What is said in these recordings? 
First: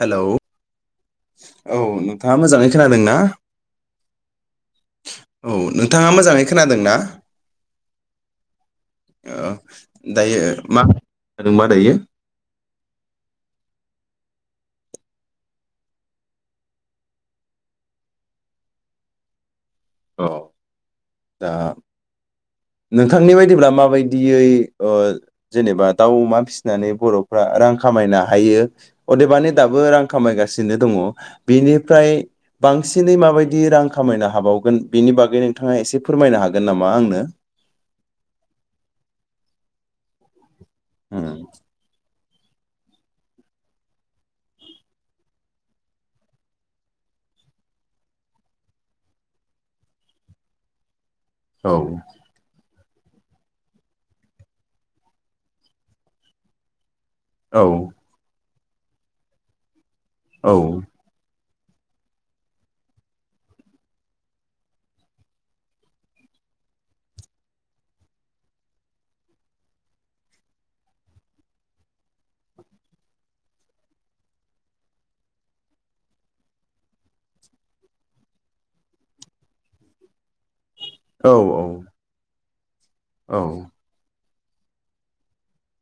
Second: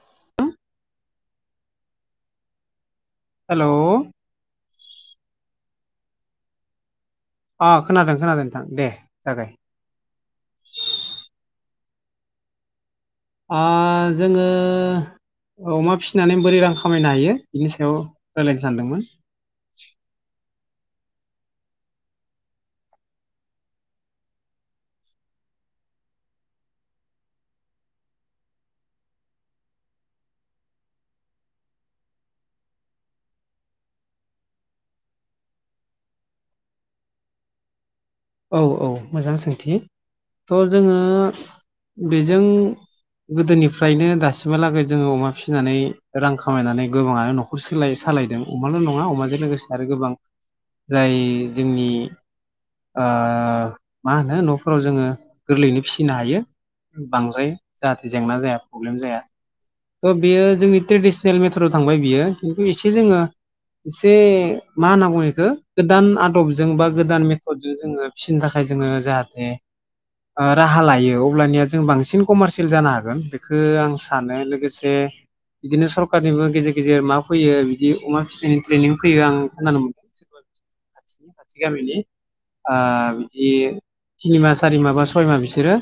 Hello. औ नोंथाङा मोजाङै खोनादोंना। हेलौ औ नोंथाङा मोजाङै खोनादों ना? अ खोनादों खोनादों नोंथां दे ओ जागाय दायो मा होदोंमोन? बेयो। ओ जोङो अमा फिनानै बोरै रां खामायनो हायो बिनि सायाव राय्लायनो सानदोंमोन। औ। दा नोंथांनि बायदिब्ला माबायदियै जेनेबा दाउ अमा फिसिनानै बर'फ्रा रां खामायनो हायो अदेबानि दाबो रां खामायगासिनो दङ बेनिफ्राय बांसिनै माबायदि रां खामायनो हाबावगोन बेनि बागै नोंथाङा एसे फोरमायनो हागोन नामा आंनो? औ औ मोजां सोंथि। थ' जोङो बेजों गोदोनिफ्रायनो दासिमहालागै जोङो अमा फिसिनानै रां खामायनानै गोबाङानो न'खर साय सालायदों अमाल' नङा अमाजों लोगोसे आरो गोबां जाय औ जोंनि मा होनो न'फोराव जोङो गोरलैयैनो फिसिनो हायो। बांद्राय औ जाहाथे जेंना जाया। प्रब्लेम जाया। तह बेयो औ जोंनि ट्रेडिसनेल मेथ थांबाय बियो खिन्थु एसे जोङो एसे मा होनना ब बेखौ गोदान आदबजों बा गोदान मेथदजों जोङो फिसिनो थाखाय जोङो जाहाथे राहा लायो अब्लानिया जों बांसिन कमारसियेल जानो हागोन बेखौ आं सानो। लोगोसे बिदिनो सरखारारनिबो गेजेर गेजेर मा फैयो बिदि अमा फिसिनायनि ट्रेनिं फैयो आं खोनानो मोनदों बिसोर। औ खाथिनि खाथि गामिनि। ओ औ बिदि तिनिमा सारिमा बा सयमा बिसोरो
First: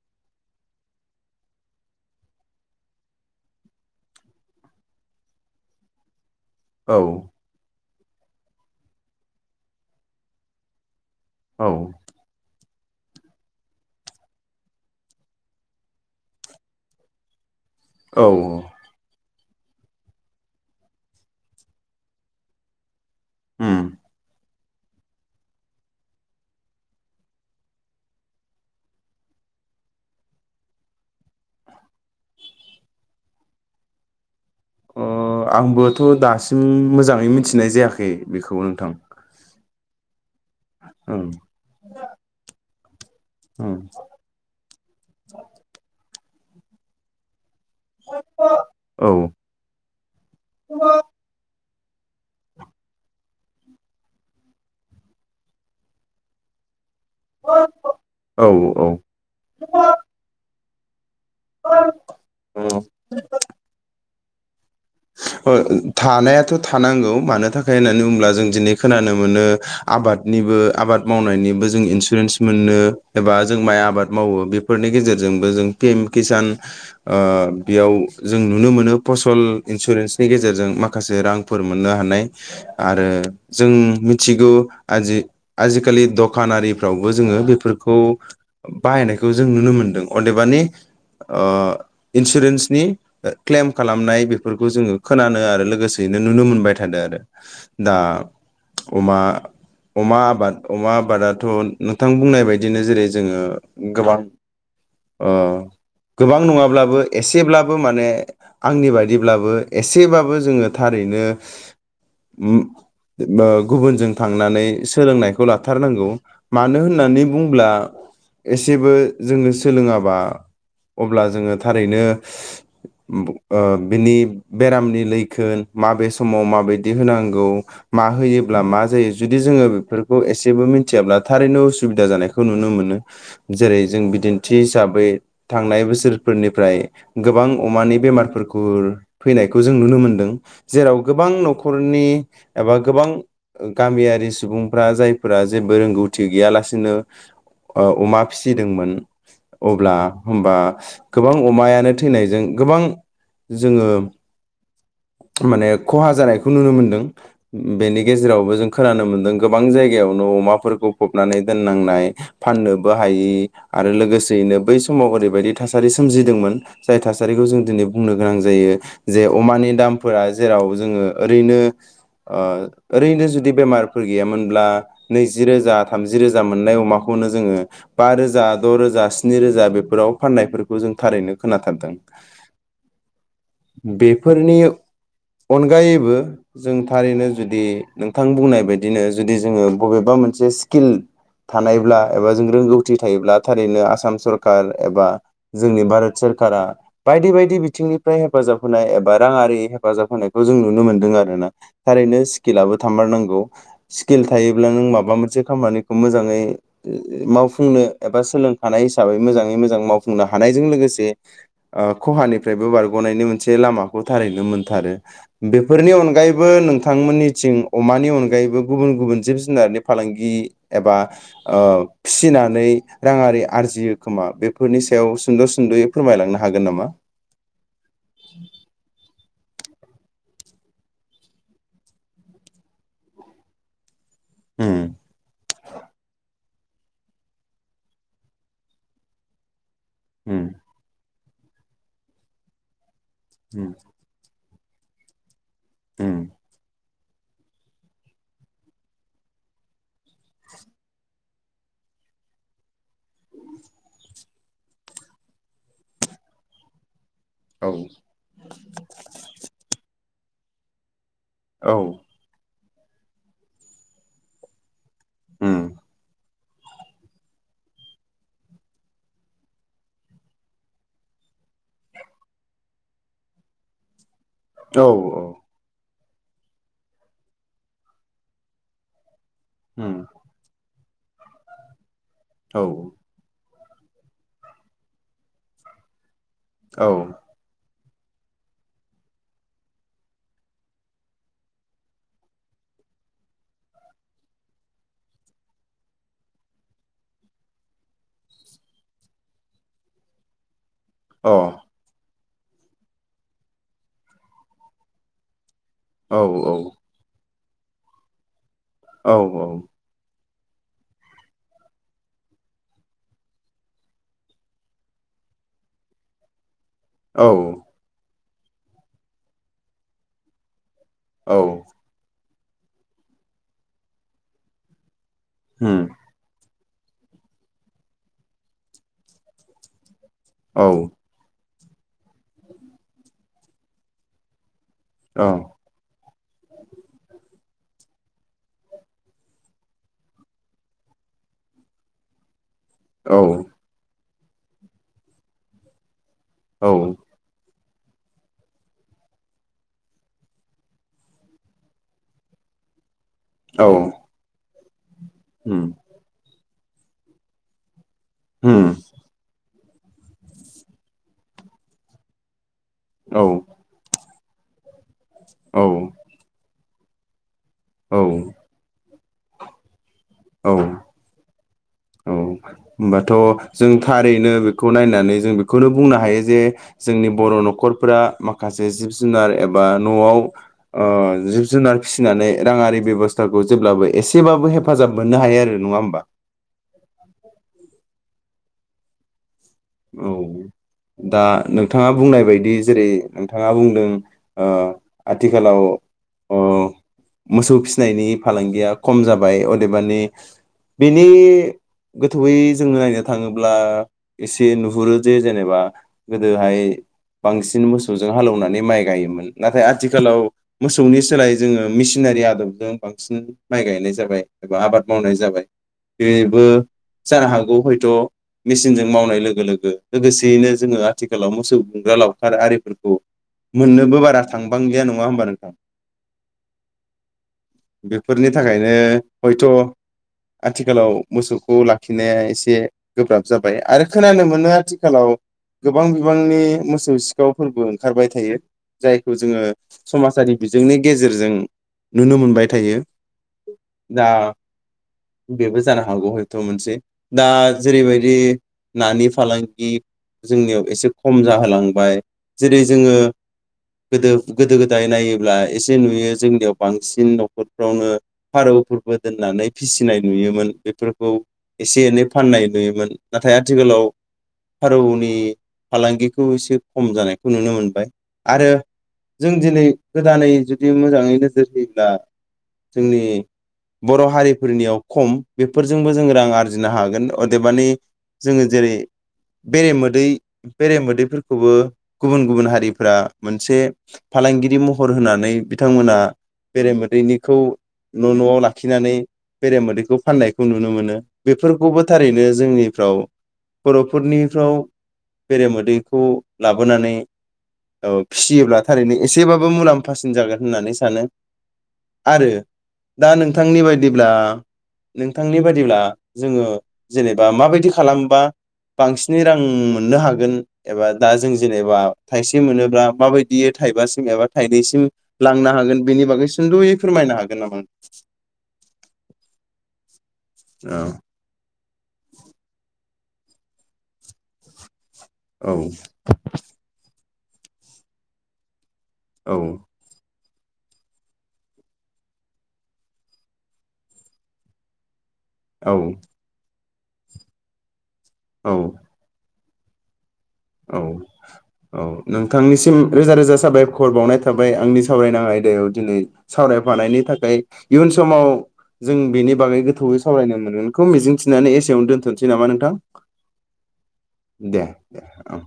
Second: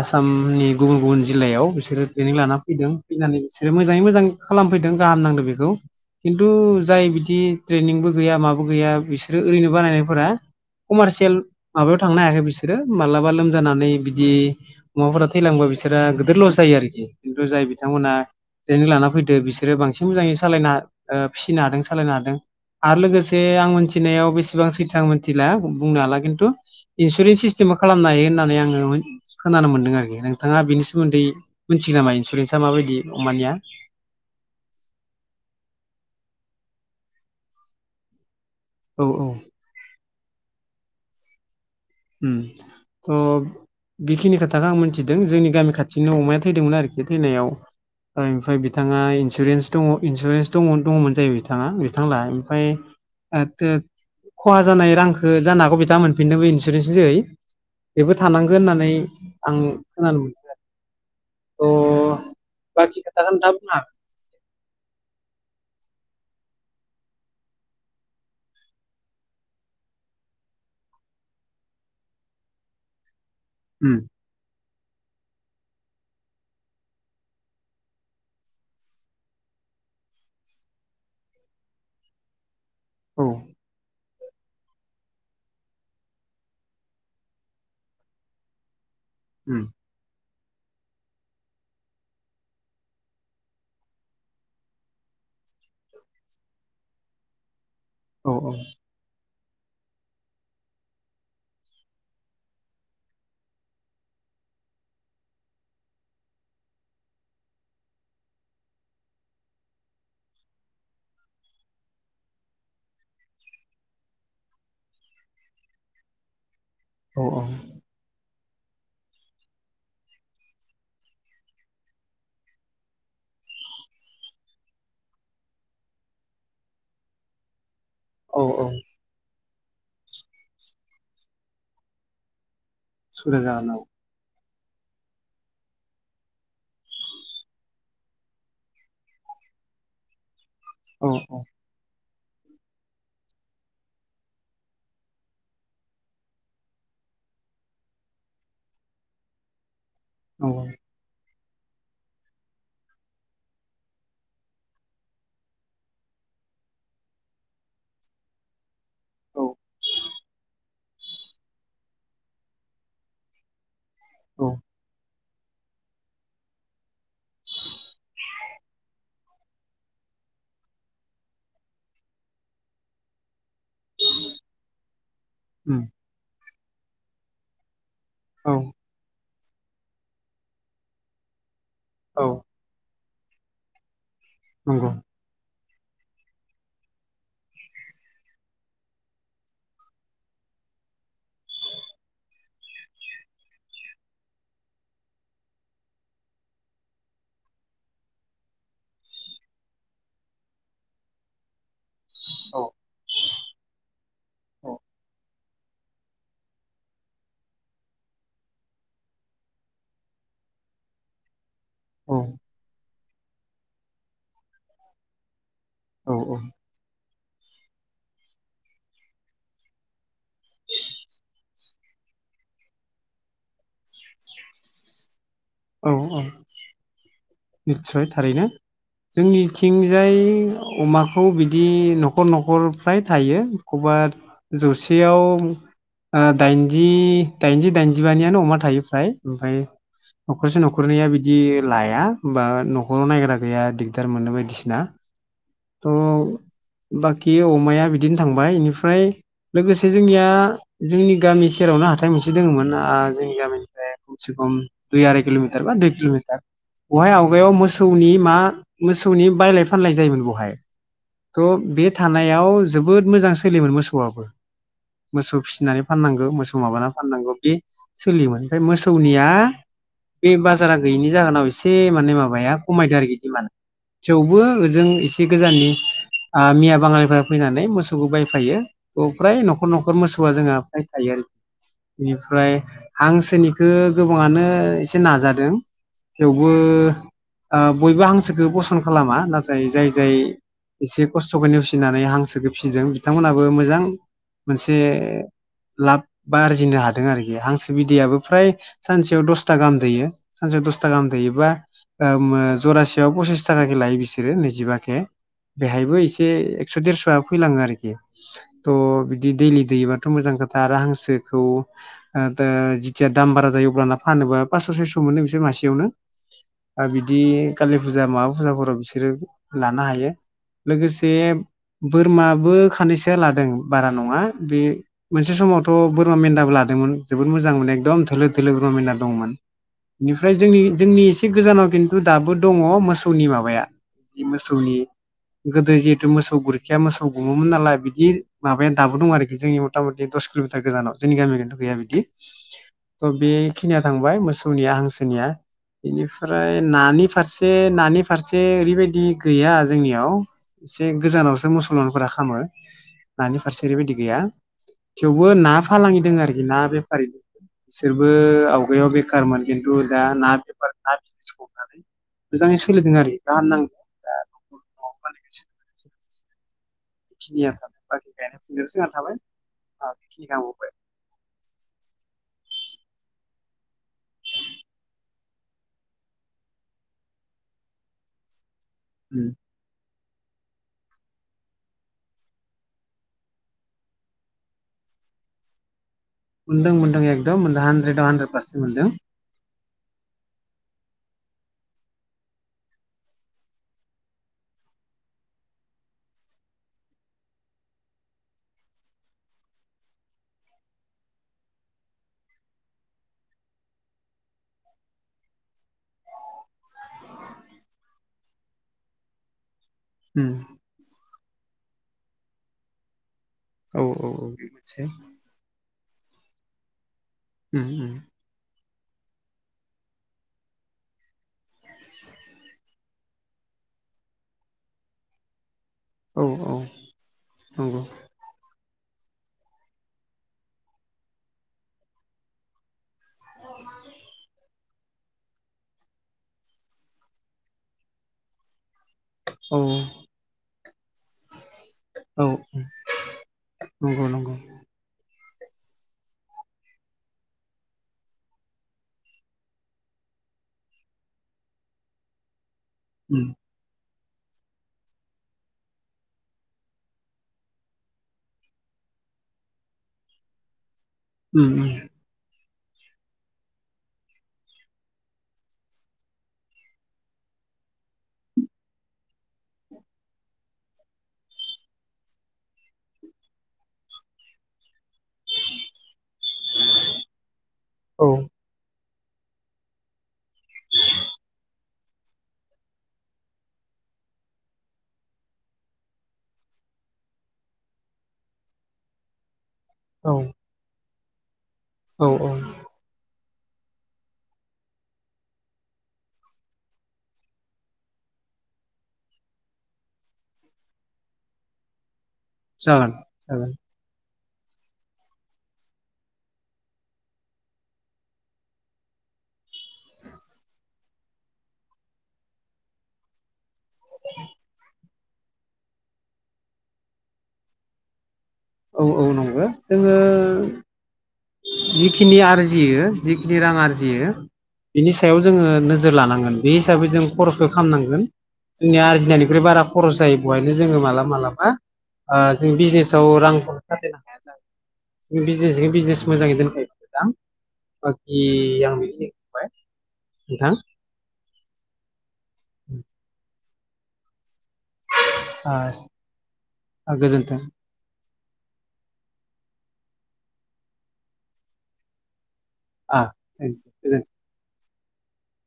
आसामनि गुबुन गुबुन जिल्लायाव बिसोरो ट्रेनिं लाना फैदों फैनानै बिसोरो मोजाङै मोजां खालामफैदों गाहाम नांदों बेखौ। खिन्थु औ जाय बिदि ट्रेनिंबो गैया माबो गैया बिसोरो ओरैनो बानायनायफोरा कमारसियेल औ माबायाव थांनो हायाखै बिसोर। बिसोरो मालाबा लोमजानानै बिदि मवाफोरा थैलांबा बिसोरा गिदिर लस जायो आरोखि। थ जाय बिथांमोनहा औ ट्रेनिं लानानै फैदो बिसोर। बिसोरो बांसिन मोजाङै सालायना फिसिनो हादों सालायनो हादों आरो लोगोसे आं उम मिथिनायाव बेसेबां बिथां मिथिला बुंनो हाला खिन्थु इन्सुरेन्स सिस्टेमा खालामनो हायो होननानै आङो खोनानो मोन्दों आरोखि नोंथाङा बेनि सोमोन्दै सि नामा इन्सुरेन्साआ माबायदि अमानिया? अ आंबोथ' दासिम मोजाङै मिथिनाय जायाखै। बेखौबो नोंथां। औ औ औ। थ' बेखिनि खोथाखौ आं मिथिदों जोंनि गामि खाथियाव बिदिनो अमाया थैदोंमोन आरोखि थैनायाव ओमफ्रायाय बिथाङा ओं इन्सुरेन्स दङ इन्सुरेन्स दं दङमोन जायो बिथां बिथां लाहानिफाय खहा जानाय रांखौ जानो हागौ बिथाङा मोनफिनदोंमोन बेबो औ थानांगोन औ होननानै आं खोनानो मोनदों आरो। अ' बाखि खोथाखौ नोंथाङा बुंनो हागोन। अ थानायाथ' थानांगौ मानो थाखाय होननानै बुंङोब्ला जों दिनै खोनानो मोनो आबादनिबो आबाद मावनायनिबो जों इन्सुरेन्स मोनो। एबा जों माइ हागोन आबाद मावो बे। बेफोरनि गेजेरजोंबो जों पि एम किसान बेयाव जों नुनो मोनो फसल। इन्सुरेन्सनि गेजेरजों माखासे रांफोर मोननो हानाय। आरो औ जों। मिथिगौ आजि आजिखालि दखानारिफ्रावबो जोङो बेफोरखौ। बाहायनायखौ जों नुनो मोनदों अदे। बानि इन्सुरेन्सनि ख्लेम खालामनाय बेफोरखौ जोङो खोनानो आरो लोगोसेयैनो नुनो मोनबाय थादों आरो। दा औ अमा। अमा आबाद अमा आबादाथ' नोंथां बुंनाय बायदिनो जेरै जोङो गोबां गोबां नङाब्लाबो एसेब्लाबो माने आंनि बा। दिब्लाबो एसेबाबो जोङो थारैनो गुबुनजों थांनानै सोलोंनायखौ लाथारनांगौ मानो औ होननानै बुंङोब्ला एसेबो जोंङो सोलोङाबा अब्ला जोङो थारैनो। बिनि बेरामनि लैखोन माबे समाव माबायदि होनांगौ। मा औ होयोब्ला औ मा जायो जु दि जोङो बेफोरखौ एसेबो मिथियाब्ला थारैनो उसुबिदा जानायखौ नुनो मोनो। सुबिदा जागोन औ जेरै जों बिदि। दिनथि हिसाबै थांनाय बोसोरफोरनिफ्राय गोबां अमानि बेमारफोर खौ फैनायखौ जों नुनो मोनदों जेराव औ गोबां औ न'खरनि एबा गोबां गामियारि सुबुंफ्रा जायफोरा जेबो रोंगौथि गैयालासिनो अमा फिसिदोंमोन अब्ला औ होनबा गोबां। अमायानो थैनायजों गोबां जोङो माने खहा जानायखौ नुनो मोनदों बेनि गेजेरावबो जों खोनानो मोन्दों औ गोबां जायगायावनो अमाफोरखौ फबनानै दोननांनाय फाननोबो हायि आरो लोगोसेयैनो बै समाव ओरै बायदि थासारि सोमजिदोंमोन जाय थासारिखौ जों दिनै बुंनो गोनां जायो जे अमानि दामफोरा जेराव जोङो ओरैनो ओ ओरैनो जुदि बेमारफोर गैयामोनब्ला नैजि रोजा थामजि रोज जा मोननाय अमाखौनो जोङो बा रोजा औ द' रोजा। स्नि रोजा बेफोराव फाननायफोरखौ जों थारैनो खोनाथारदों। औ बे फोरनि नंगौ अनगायैबो जों थारैनो जुदि नोंथां बुंनाय बायदिनो जुदि जोङो बबेबा मोनसे स्किल थानायब्ला एबा जों रोंगौथि थायोब्ला थारैनो आसाम सरखार एबा जोंनि भारत सरखारा बायदि बायदि, दि बिथिंनिफ्राय हेफाजाब होनाय एबा राङारि हेफाजाब होनायखौ जों नुनो मोनदों आरोना? थारैनो औ स्किलाबो थामबारनांगौ स्किल थायोब्ला औ नों माबा मोनसे खामानिखौ मोजाङै मावफुंनो एबा सोलोंखानाय हिसाबै मोजाङै मोजां मावफुंनो हानायजों लोगोसे ओ खहानि फ्रायबो बारग'नायनि मोनसे लामाखौ थारैनो मोनथारो बेफोरनि औ औ अनगायैबो नोंथांमोननि थिं अमानि अनगायैबो गुबुन गुबुन जिब जुनारनि फालांगि एबा फिसिनानै राङारि आरजियो खोमा बेफोरनि सायाव सुद' सुद'यै फोरमायलांनो हागोन नामा? निसय थारैनो जोंनि इथिंजाय अमाखौ बिदि न'खर न'खर फ्राय थायो एखौबा उम जौसेयाव ओ दाइनजि दाइनजि दाइनजिबानियानो अमा थायो फ्राय ओमफाय उम न'खसे न'खरनैया बिद दि लाया बा नख [unintelligible] नायग्रा गैया उम दिगदार मोन बायदि ना त' उम बाखि अमाया बिदिनो थांबाय इनिफ्राय लोगोसे जोंनिया जोंनि गामि सेरावनो हाथाय मोनसे दङोमोन जोंनि गामिनिफ्राय खमसे खम दुइ आराय कि'मिटार बा देर किल'मिटार। बहाय आवगायाव औ मोसौनि मा मोसौनि बायलाय फानलाय जायोमोन। बहाय थ' औ बे थानायाव जोबोद मोजां सोलियोमोन मोसौआबो। मोसौ उम फिसिनानै फाननांगौ मोसौ माबाना फाननांगौ बे सोलियोमोन ओमफाय मोसौनिया बे बाजारा गैयिनि जाहोनाव एसे माने माबाया खमायदो आरोखि डिमान्ड थेवबो औ ओजों एसे गोजाननि आ मिया बाङालिफोरा फैनानै मोसौखौ बायफायो। फ्राय न'खर न'खर उम मोसौआ जोंहा फ्रा थायो आरो बेनिफ्राय औ हांसोनि बेखो गोबाङानो एसे नाजादों। थेवबो औ अ औ ओ बयबो हांसोखौ बसन खालामा नाथाय जाय जाय एसे खस्थ'खौ नेवसिनानै हांसोखौ फिसिदों बिथांमोनाबो मोजां मोनसे लाब बा आरजिनो हादों आरोखि हांसो बिदैयाबो फ्राय सानसेयाव दस था गाहाम दैयो सानसेयाव दस था गाहाम दैयोबा ओ मो जरासेयाव फसिस थाखाकै लायो बिसोरो नैजिबा केे बेहायबो औ एसे एकस' देरस'आ फैलाङो आरोखि थ' औ बिदि दैलि दैबाथ' मोजां दा आरो हांसोखौ ओ दा जिथिया दाम बारा जायो अब्लाना फानोबा पास्स' सयस' मोनो बिसोर मासेयावनो। ओ बिदि औ कालि फुजा मा बा फुजाफोराव बिसोरो लानो हायो। लोगोसे बोरमा बेबो खानैसोआ लादों बारा नङा बे मोनसे समावथ' उम बोरमा मेन्दाबो ला दोंमोन जोबोद मोजां मोन एकदम थोलो थोलो दंमोन। बेनिफ्राय जोंनि औ जोंनि एसे गोजानाव खिन्थु दाबो दङ मोसौनि माबाया बे मोसौ नि गोदो जिहेतु मोसौ गुरखिया मोसौ गु मोन नालाय बिदि माबाया दाबो दं आरोखि जोंनि मथा मथि दस किल'मिटार गोजानाव जोंनि गामियाव किनथु गैया बिदि थ' बे औ थांबाय मोसौनिया हांसोनिया बिनि फ्राय औ नानि फारसे नानि फारसे ओरैबायदि गैया जोंनियाव एसे गोजानावसो मुसलमानफोरा खामो। नानि औ फारसे ओरैबायदि गैया थेवबो ना उम फालांगि दोंङो आरो ना बेफारि बिसोरबो होम आवगायाव बेखारमोन खिन्थु दा ना बेफार ना बिजनेस हमनानै मोजाङै सोलिदों आरो औ गाहामनां [inaudible] औ। बेखिनियानो थाबाय औ बाखि गायनो फैनोसो आं थाबाय [unintelligible] न औ [unintelligible] औ, होमबाथ' जों थारैनो बेखौ नायनानै जों बेखौनो बुंनो हायो जे जोंनि बर' न'खरफोरा मा खासे जिब जुनार एबा न'आव ओ जिब जुनार फिसिनानै राङारि बेब'स्थाखौ जेब्लाबो एसेबाबो हेफाजाब मोन्नो हायो आरो नङा होमबा? मोनदों मोनदों एकदम मोनदों हान ड्रेडाव हानड्रेड पारसेन्ट मोन्दों। औ, दा नोंथाङा बुंनाय बायदि जेरै नोंथाङा बुंदों ओ आथिखालाव ओह मोसौ फिनायनि फालांगिया खम जाबाय अदेबानि बेनि गोथौयै जोङो नायनो थाङोब्ला एसे नुहुरो जे जेनेबा गोदोहाइ बांसिन मोसौजों हालौनानै माइ गायोमोन नाथाय आ थिखालाव मोसौनि सोलाय जोङो मिसिनारि आदबजों बांसिन माइ औ गायनाय जाबाय औ बे एबा मोनसे आबाद मावनाय जाबाय। बेबो जानो हागौ हयथ' उम मिस मावनाय लोगो लोगो लोगोसेयैनो जोङो आथिखालाव मोसौ गुमग्रा लावखार आरिफोरखौ मोननोबो बारा थांबांलिया नङा होमबा नोंथां? उम औ नंगौ बेफोरनि थाखायनो हयथ' आथिखालाव मोसौखौ लाखिनाया एसे गोब्राब जाब बाय आरो खोनानो मोनो आथिखालाव गोबां बिबांनि मोसौ सिखावफोरबो ओंखारबाय थायो जायखौ जोङो औ समाजारि बिज जोंनि गेजेरजों नुनो औ मोनबाय थायो, दा नंगौ नंगौ बेबो जानो हागौ हयथ' मोनसे दा जेरैबायदि नानि फालांगि जोंनियाव एसे खम जाहालांबाय जेरै जोङो उम गोदो गोदो गोदाय नायोब्ला एसे नुयो जोंनियाव बांसिन न'खरफ्रावनो फारौफोरबो दोननानै फिसिनाय नुयोमोन बे फोरखौ उम उम एसे एनै फाननाय नुयोमोन। नाथाय आथिखालाव फारौनि फालांगिखौ एसे खम जानायखौ नुनो मोनबाय आरो जों दिनै गोदानै जुदि मोजाङै नोजोर होयोब्ला जोंनि बर' हारिफोरनियाव खम बेफोरजोंबो जोंङो रां आरजिनो हागोन अदेबानि औ जोंङो जेरै बेरेमोदै बेरेमोदैफोरखौबो गुबुन गुबुन हारिफोरा मोनसे फालांगिरि महर होनानै बिथांमोना बेरे मोदैनिखौ न' न'आव लाखिनानै बेरे मोदैखौ औ फाननायखौ नुनो मोनो बेफोरखौबो औ थारैनो औ जोंनि औ बर फोरनिफ्राव बेरेमोदैखौ लाबोनानै ओ फिसियोब्ला थारैनो एसेबाबो मुलाम्फासिन जागोन होननानै सानो आरो जागोन दा जागोन नोंथांनि बायदिब्ला नोंथांनि बायदिब्ला जोंङो जेबा माबायदि खालामबा बांसिनै रां मोननो हागोन एबा दा जों जेनेबा थाइसे मोनोबा माबायदि थाइबासिम एबा थाइनैसिम लांनो हागोन बेनि बागै सुंदुयै फोरमायनो हागोन नामा औ औ नंगौ जोंङो औ जिखिनि आरजियो जिखिनि रां आरजियो बिनि सायाव जोंङो औ नोजोर लानांगोन बे हिसाबै जों खरसखो खामनांगोन जोंनि औ आरजिनायनिख्रुइ बारा खरस जायो बेवायनो जोंङो मालाबा मालाबा ओ जों बिजनेसाव रां [inaudible] बिजनेसजों औ बिजनेस मोजांङै दोनथो [inaudible] ए औ आं बाय औ औ नोंथांनिसिम रोजा रोजा साबाय खर बावनाय थाबाय आंनि सावरायनाय आयदायाव ओ दिनै सावरायफनि थाखाय गोजोन्थों इयुन समाव जों बेनि बागै गोथौयै सावरायनो मोनगोनखौ मिजिंथिनानै एसेयावनो दोन्थसै सै नामा नोंथां आ थेंक इउ गोजोन्थों दे [inaudible] औ